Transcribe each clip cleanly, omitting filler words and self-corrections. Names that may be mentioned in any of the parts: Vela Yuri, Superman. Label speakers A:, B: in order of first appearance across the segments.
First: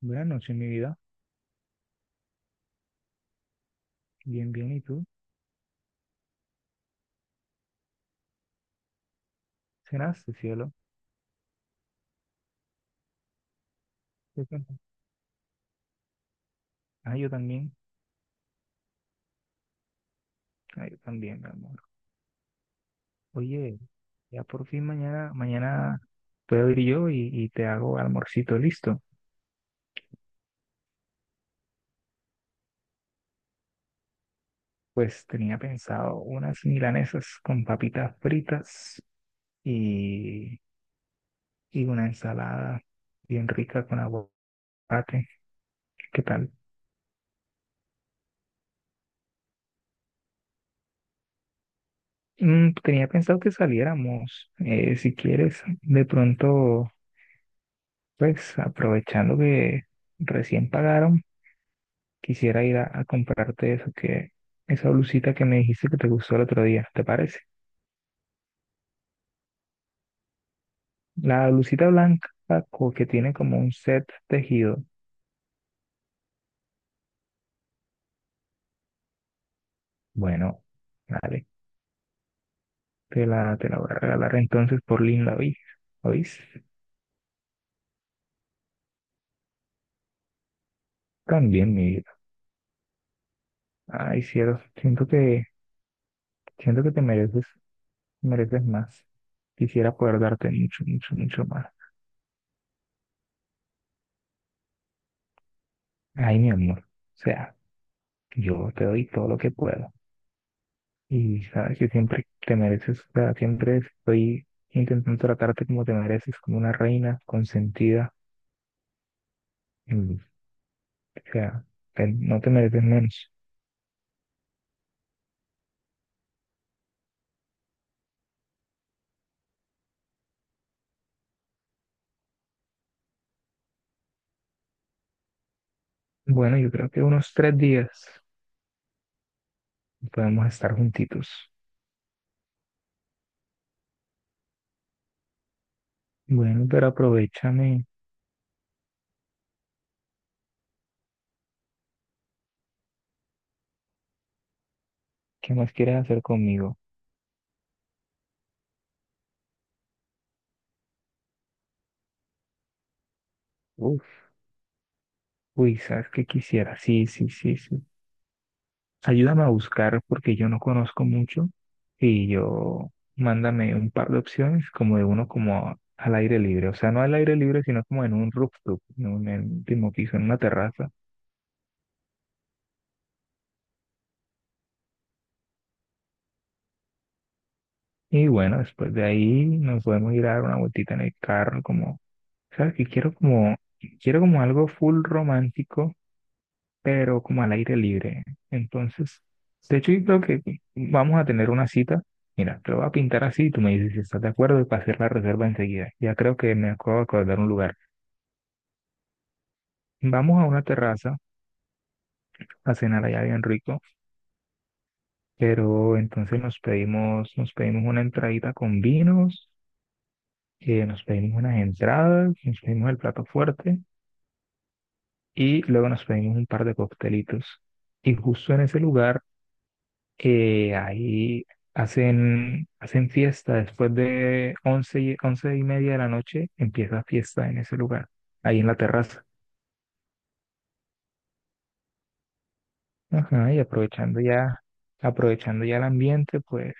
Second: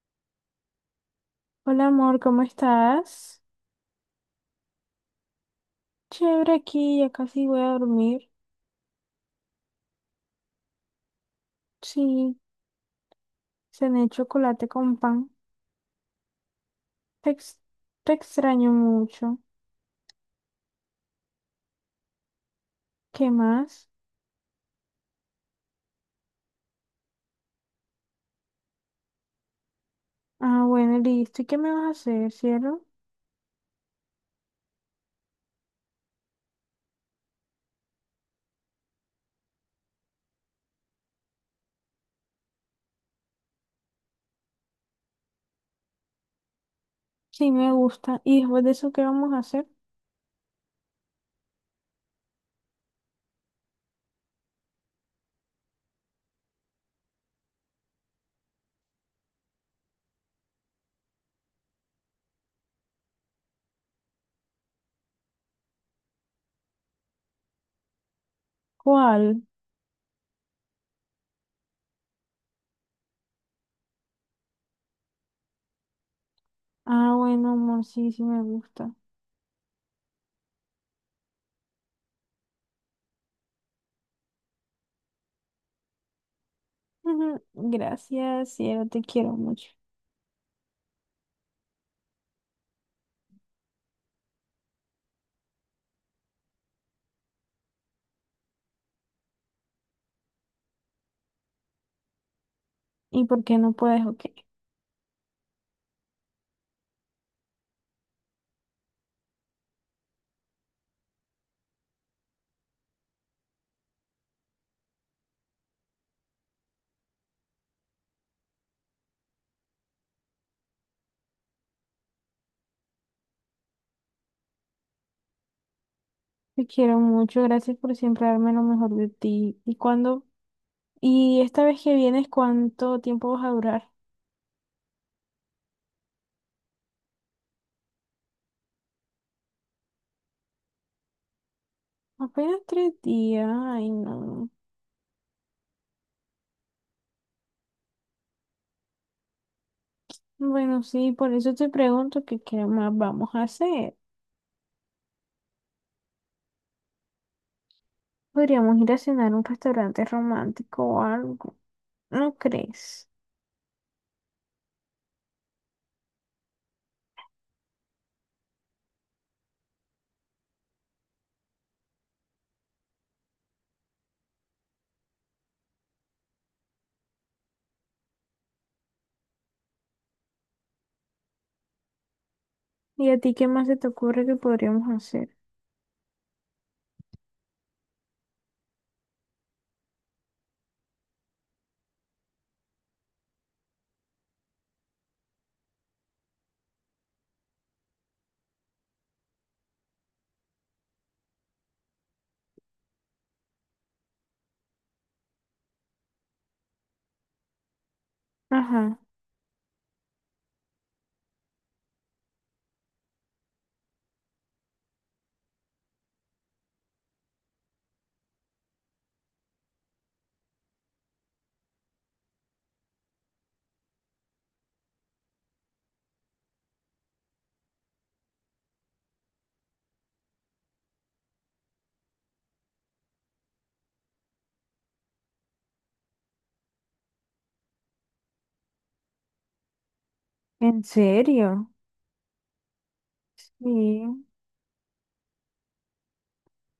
A: Buenas noches, mi vida.
B: Hola amor, ¿cómo estás?
A: Bien, bien. ¿Y tú?
B: Chévere aquí, ya casi voy a dormir.
A: ¿Cenaste, cielo?
B: Sí, cené
A: ¿Qué
B: chocolate
A: cuentas?
B: con pan.
A: Ah, yo
B: Te, ex-
A: también.
B: te extraño mucho.
A: Ah, yo también, mi amor.
B: ¿Qué
A: Oye,
B: más?
A: ya por fin mañana, mañana puedo ir yo y te hago almorcito listo.
B: Ah, bueno, listo. ¿Y qué me vas a hacer, cielo?
A: Pues tenía pensado unas milanesas con papitas fritas y, y una ensalada bien rica con aguacate. ¿Qué tal?
B: Sí, me gusta. ¿Y después de eso qué vamos a hacer?
A: Tenía pensado que saliéramos. Si quieres, de pronto, pues aprovechando que recién pagaron. Quisiera ir a comprarte esa blusita que me dijiste que te gustó el otro día, ¿te parece?
B: ¿Cuál?
A: La blusita blanca que tiene como un set tejido.
B: Ah, bueno, amor, sí, sí me gusta.
A: Bueno, vale, te la voy a regalar entonces por vi ¿Oís?
B: Ujú, gracias, cielo, te quiero mucho.
A: También, mi vida. Ay, cielo, siento que te mereces, mereces más. Quisiera poder darte mucho, mucho, mucho más.
B: ¿Y por qué no puedes? Ok.
A: Ay, mi amor. O sea, yo te doy todo lo que puedo. Y sabes que siempre te mereces, o sea, siempre estoy intentando tratarte como te mereces, como una reina consentida. Y, o sea, no te mereces menos.
B: Te quiero mucho, gracias por siempre darme lo mejor de ti. ¿Y cuándo? Y esta vez que vienes, ¿cuánto tiempo vas a durar?
A: Bueno, yo creo que unos 3 días podemos estar juntitos.
B: Apenas 3 días. Ay, no.
A: Bueno, pero aprovechame.
B: Bueno, sí, por eso te pregunto que qué más vamos a hacer.
A: ¿Qué más quieres hacer conmigo?
B: Podríamos ir a cenar a un restaurante romántico o algo. ¿No crees?
A: Uf, uy, ¿sabes qué quisiera? Sí, sí, sí, sí. Ayúdame a buscar porque yo no conozco mucho y yo mándame un par de opciones como de uno como al aire libre, o sea, no al aire libre, sino como en un rooftop, en un último piso, en una terraza.
B: ¿Y a ti qué más se te ocurre que podríamos hacer?
A: Y bueno, después de ahí nos podemos ir a dar una vueltita en el carro, como, ¿sabes? Que quiero como algo full romántico pero como al aire libre. Entonces, de hecho, yo creo que vamos a tener una cita. Mira, te lo voy a pintar así y tú me dices si estás de acuerdo y para hacer la reserva enseguida. Ya creo que me acabo de acordar un lugar.
B: Ajá.
A: Vamos a una terraza a cenar allá bien rico, pero entonces nos pedimos una entradita con vinos, nos pedimos unas entradas, nos pedimos el plato fuerte y luego nos pedimos un par de coctelitos. Y justo en ese lugar ahí hacen fiesta después de once y media de la noche, empieza fiesta en ese lugar, ahí en la terraza.
B: ¿En serio?
A: Ajá, y
B: Sí,
A: aprovechando ya el ambiente, pues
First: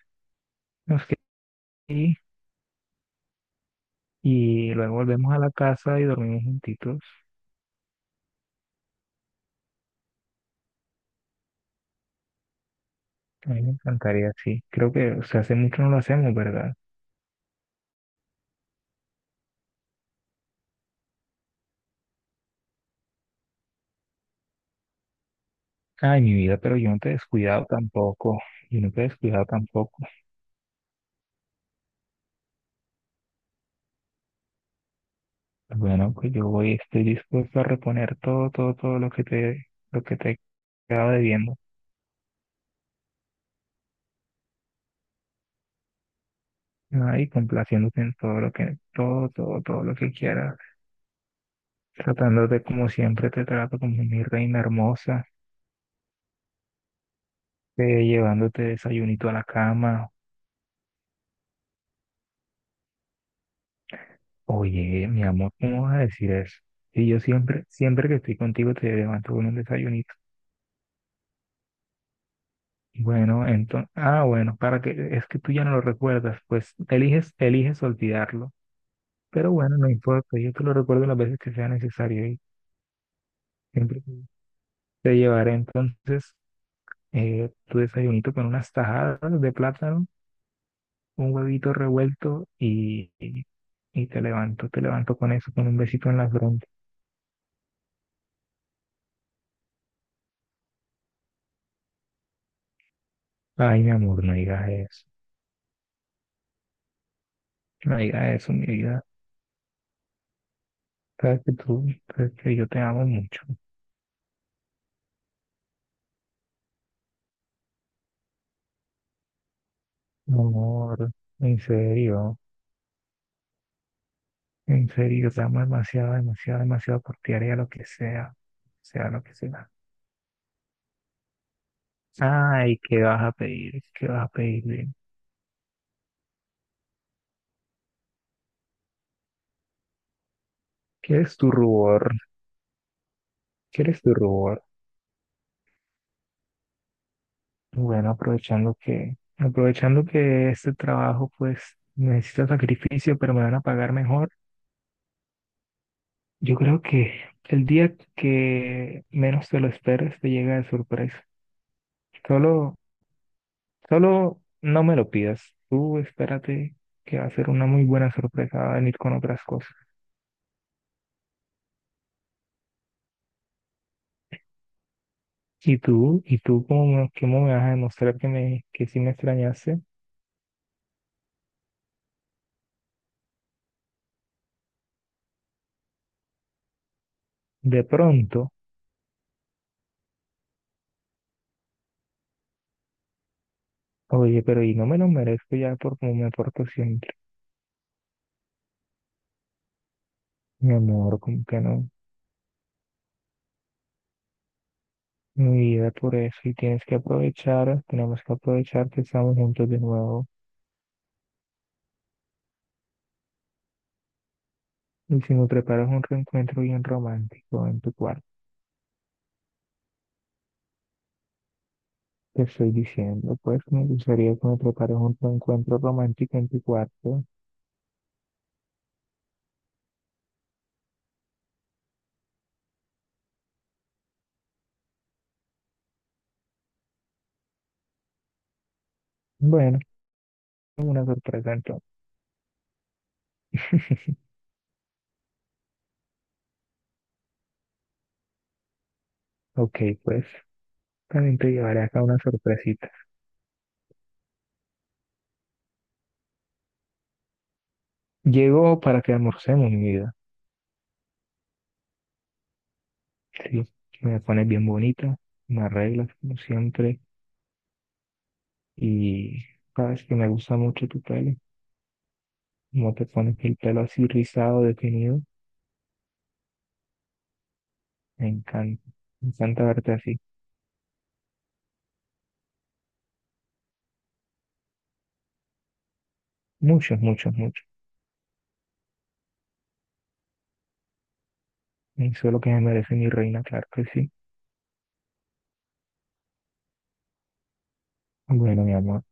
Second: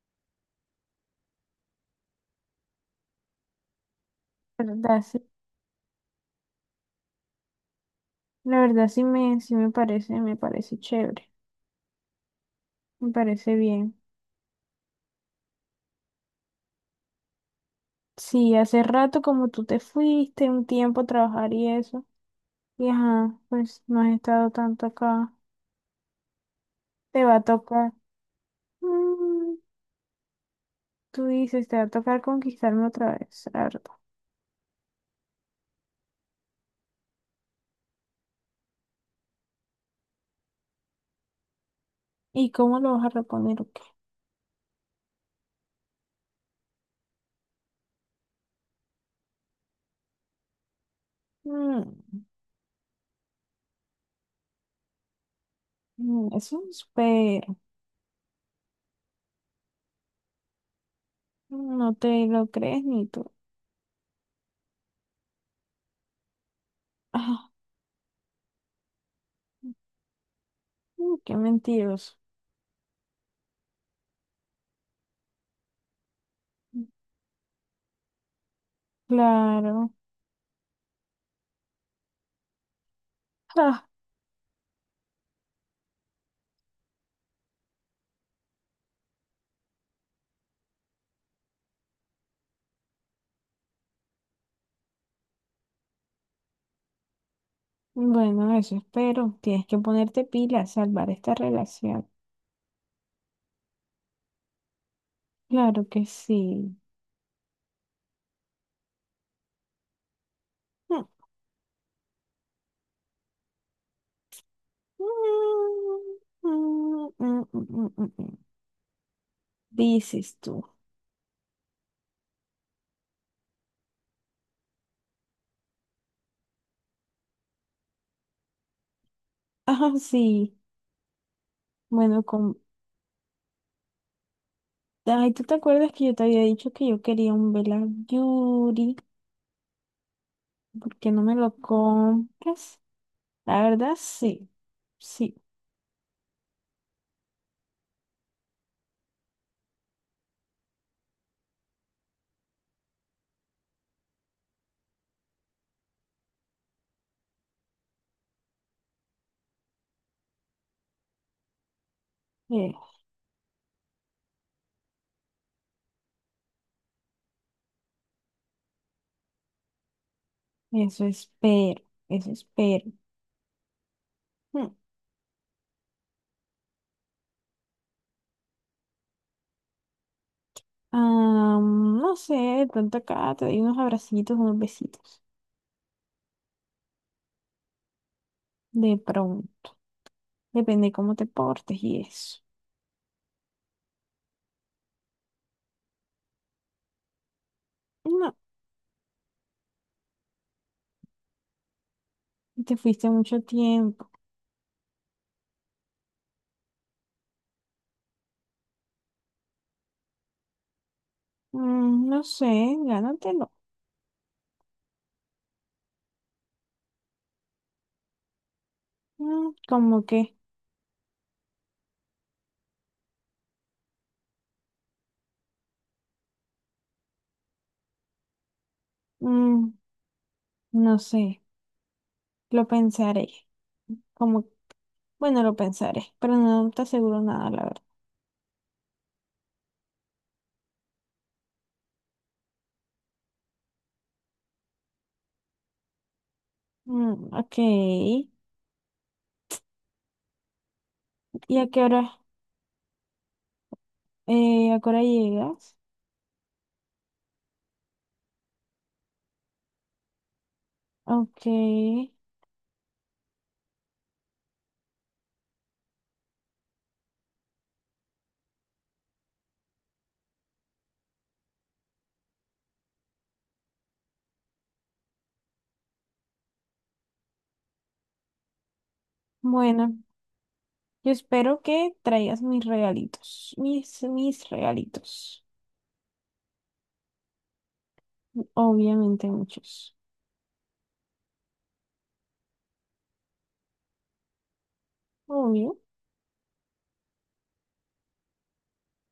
A: nos quedamos ahí
B: la
A: y luego
B: verdad, sí.
A: volvemos a la casa y dormimos juntitos.
B: La verdad sí me parece chévere. Me
A: A
B: parece
A: mí me
B: bien.
A: encantaría, sí. Creo que, o sea, hace mucho no lo hacemos, ¿verdad?
B: Sí, hace rato como tú te fuiste un tiempo a trabajar y eso. Y ajá, pues no has estado tanto acá.
A: Ay, mi vida, pero yo no te he
B: Te va a
A: descuidado
B: tocar.
A: tampoco. Yo no te he descuidado
B: Mm,
A: tampoco.
B: tú dices, te va a tocar conquistarme otra vez, la verdad.
A: Bueno, pues yo voy, estoy dispuesto a reponer todo, todo, todo lo que te, he quedado debiendo,
B: ¿Y cómo lo vas a reponer o qué?
A: ¿no? Y complaciéndote en todo, todo, todo lo que quieras,
B: Mm,
A: tratándote como siempre te trato, como mi reina hermosa,
B: mm, eso es, pero
A: llevándote desayunito a la cama.
B: no te lo crees ni tú.
A: Oye, mi amor, ¿cómo vas a decir eso? Y yo
B: Ah,
A: siempre, siempre que estoy contigo te levanto con un desayunito.
B: qué mentiroso.
A: Bueno, entonces, es que tú ya no lo recuerdas, pues eliges olvidarlo. Pero bueno, no
B: Claro.
A: importa, yo te lo recuerdo las veces que sea necesario y
B: Ah,
A: siempre te llevaré entonces tu desayunito con unas tajadas de plátano, un huevito revuelto y te levanto con eso, con un besito en la frente.
B: bueno, eso espero. Tienes que ponerte pila a salvar esta relación.
A: Ay, mi amor, no digas eso,
B: Claro que sí.
A: no digas eso, mi vida.
B: Mm,
A: Sabes que tú, sabes que yo te amo mucho,
B: mm, mm, mm, mm, mm, mm. Mm, mm.
A: mi
B: Dices tú.
A: amor, en serio, en serio, yo te amo demasiado, demasiado, demasiado por ti, haría lo que sea, sea lo que sea.
B: Ah, sí. Bueno, con...
A: Ay, ¿qué vas a pedir? ¿Qué vas a pedir?
B: Ay, ¿tú te acuerdas que yo te había dicho que yo quería un vela Yuri? ¿Por qué no me
A: ¿Quieres tu
B: lo
A: rubor?
B: compras? La verdad,
A: ¿Quieres tu
B: sí.
A: rubor?
B: Sí.
A: Bueno, aprovechando que este trabajo pues necesita sacrificio, pero me van a pagar mejor. Yo creo que el día que menos te lo esperes te llega de sorpresa.
B: eh,
A: Solo, solo no me lo pidas. Tú espérate que va a ser una muy buena sorpresa, va a venir con otras cosas.
B: Eso espero. Eso espero. Mm,
A: Y tú cómo me vas a demostrar que que sí me extrañaste
B: no sé, de pronto acá te doy unos abracitos, unos besitos.
A: de pronto.
B: De pronto. Depende cómo te portes y eso.
A: Oye, pero y no me lo merezco ya por cómo me porto siempre.
B: No,
A: Mi amor, como que no.
B: te fuiste mucho tiempo.
A: Mi vida, por eso y tienes que aprovechar, tenemos que aprovechar que estamos juntos de nuevo.
B: Mm, no sé, gánatelo.
A: Y si me preparas un reencuentro bien romántico en tu cuarto,
B: Mm, como que...
A: te estoy diciendo, pues me gustaría que me prepares un reencuentro romántico en tu cuarto.
B: Mm, no sé. Lo pensaré. Como, bueno, lo pensaré, pero no te aseguro nada, la verdad.
A: Bueno, una sorpresa entonces.
B: Mm, ok.
A: Ok, pues también te
B: ¿Y a qué
A: llevaré acá
B: hora,
A: una sorpresita.
B: eh, a qué hora llegas?
A: Llego para que almorcemos, mi vida.
B: Ok.
A: Sí, me pones bien bonita, me arreglas como siempre y sabes que me gusta mucho tu pelo. Como te pones el pelo así rizado, definido. Me encanta, me encanta verte
B: Bueno,
A: así.
B: yo espero que traigas mis regalitos. Mis regalitos.
A: Muchos, muchos, muchos.
B: Obviamente muchos.
A: Eso es lo que me merece mi reina, claro que sí.
B: Obvio.
A: Bueno, mi amor.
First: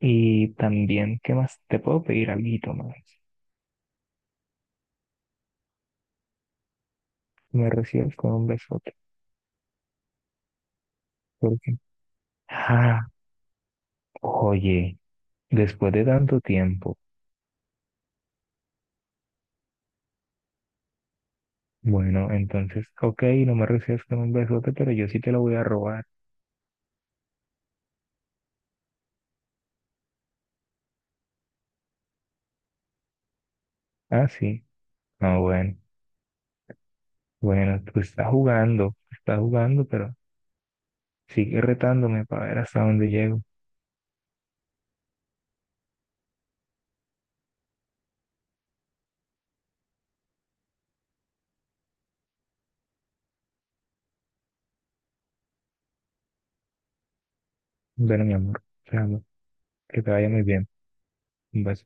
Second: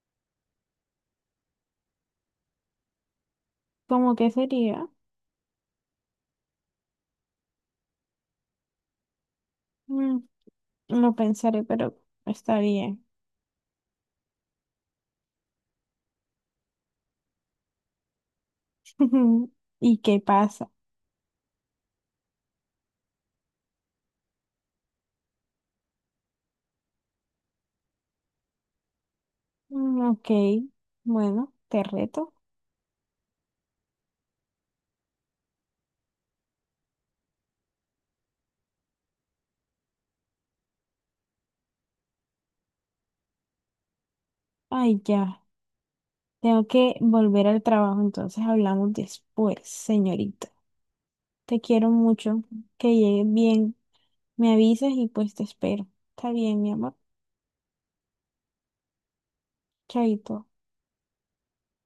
A: Y también, ¿qué más? Te puedo pedir algo más.
B: ¿Cómo que sería?
A: Me recibes con un besote.
B: Mm, lo pensaré,
A: Porque,
B: pero está bien.
A: ah, oye, después de tanto tiempo.
B: ¿Y qué pasa?
A: Bueno, entonces, ok, no me recibes con un besote, pero yo sí te lo voy a robar.
B: Mm, ok. Bueno, te reto.
A: Ah, sí. Ah, bueno. Bueno, tú estás jugando, pero sigue retándome para ver hasta dónde llego.
B: Ay, ya. Tengo que volver al trabajo, entonces hablamos después, señorita. Te quiero mucho, que llegues bien. Me avisas y pues te espero. Está bien, mi amor.
A: Bueno, mi amor, te amo. Que te vaya
B: Chaito.
A: muy bien. Vas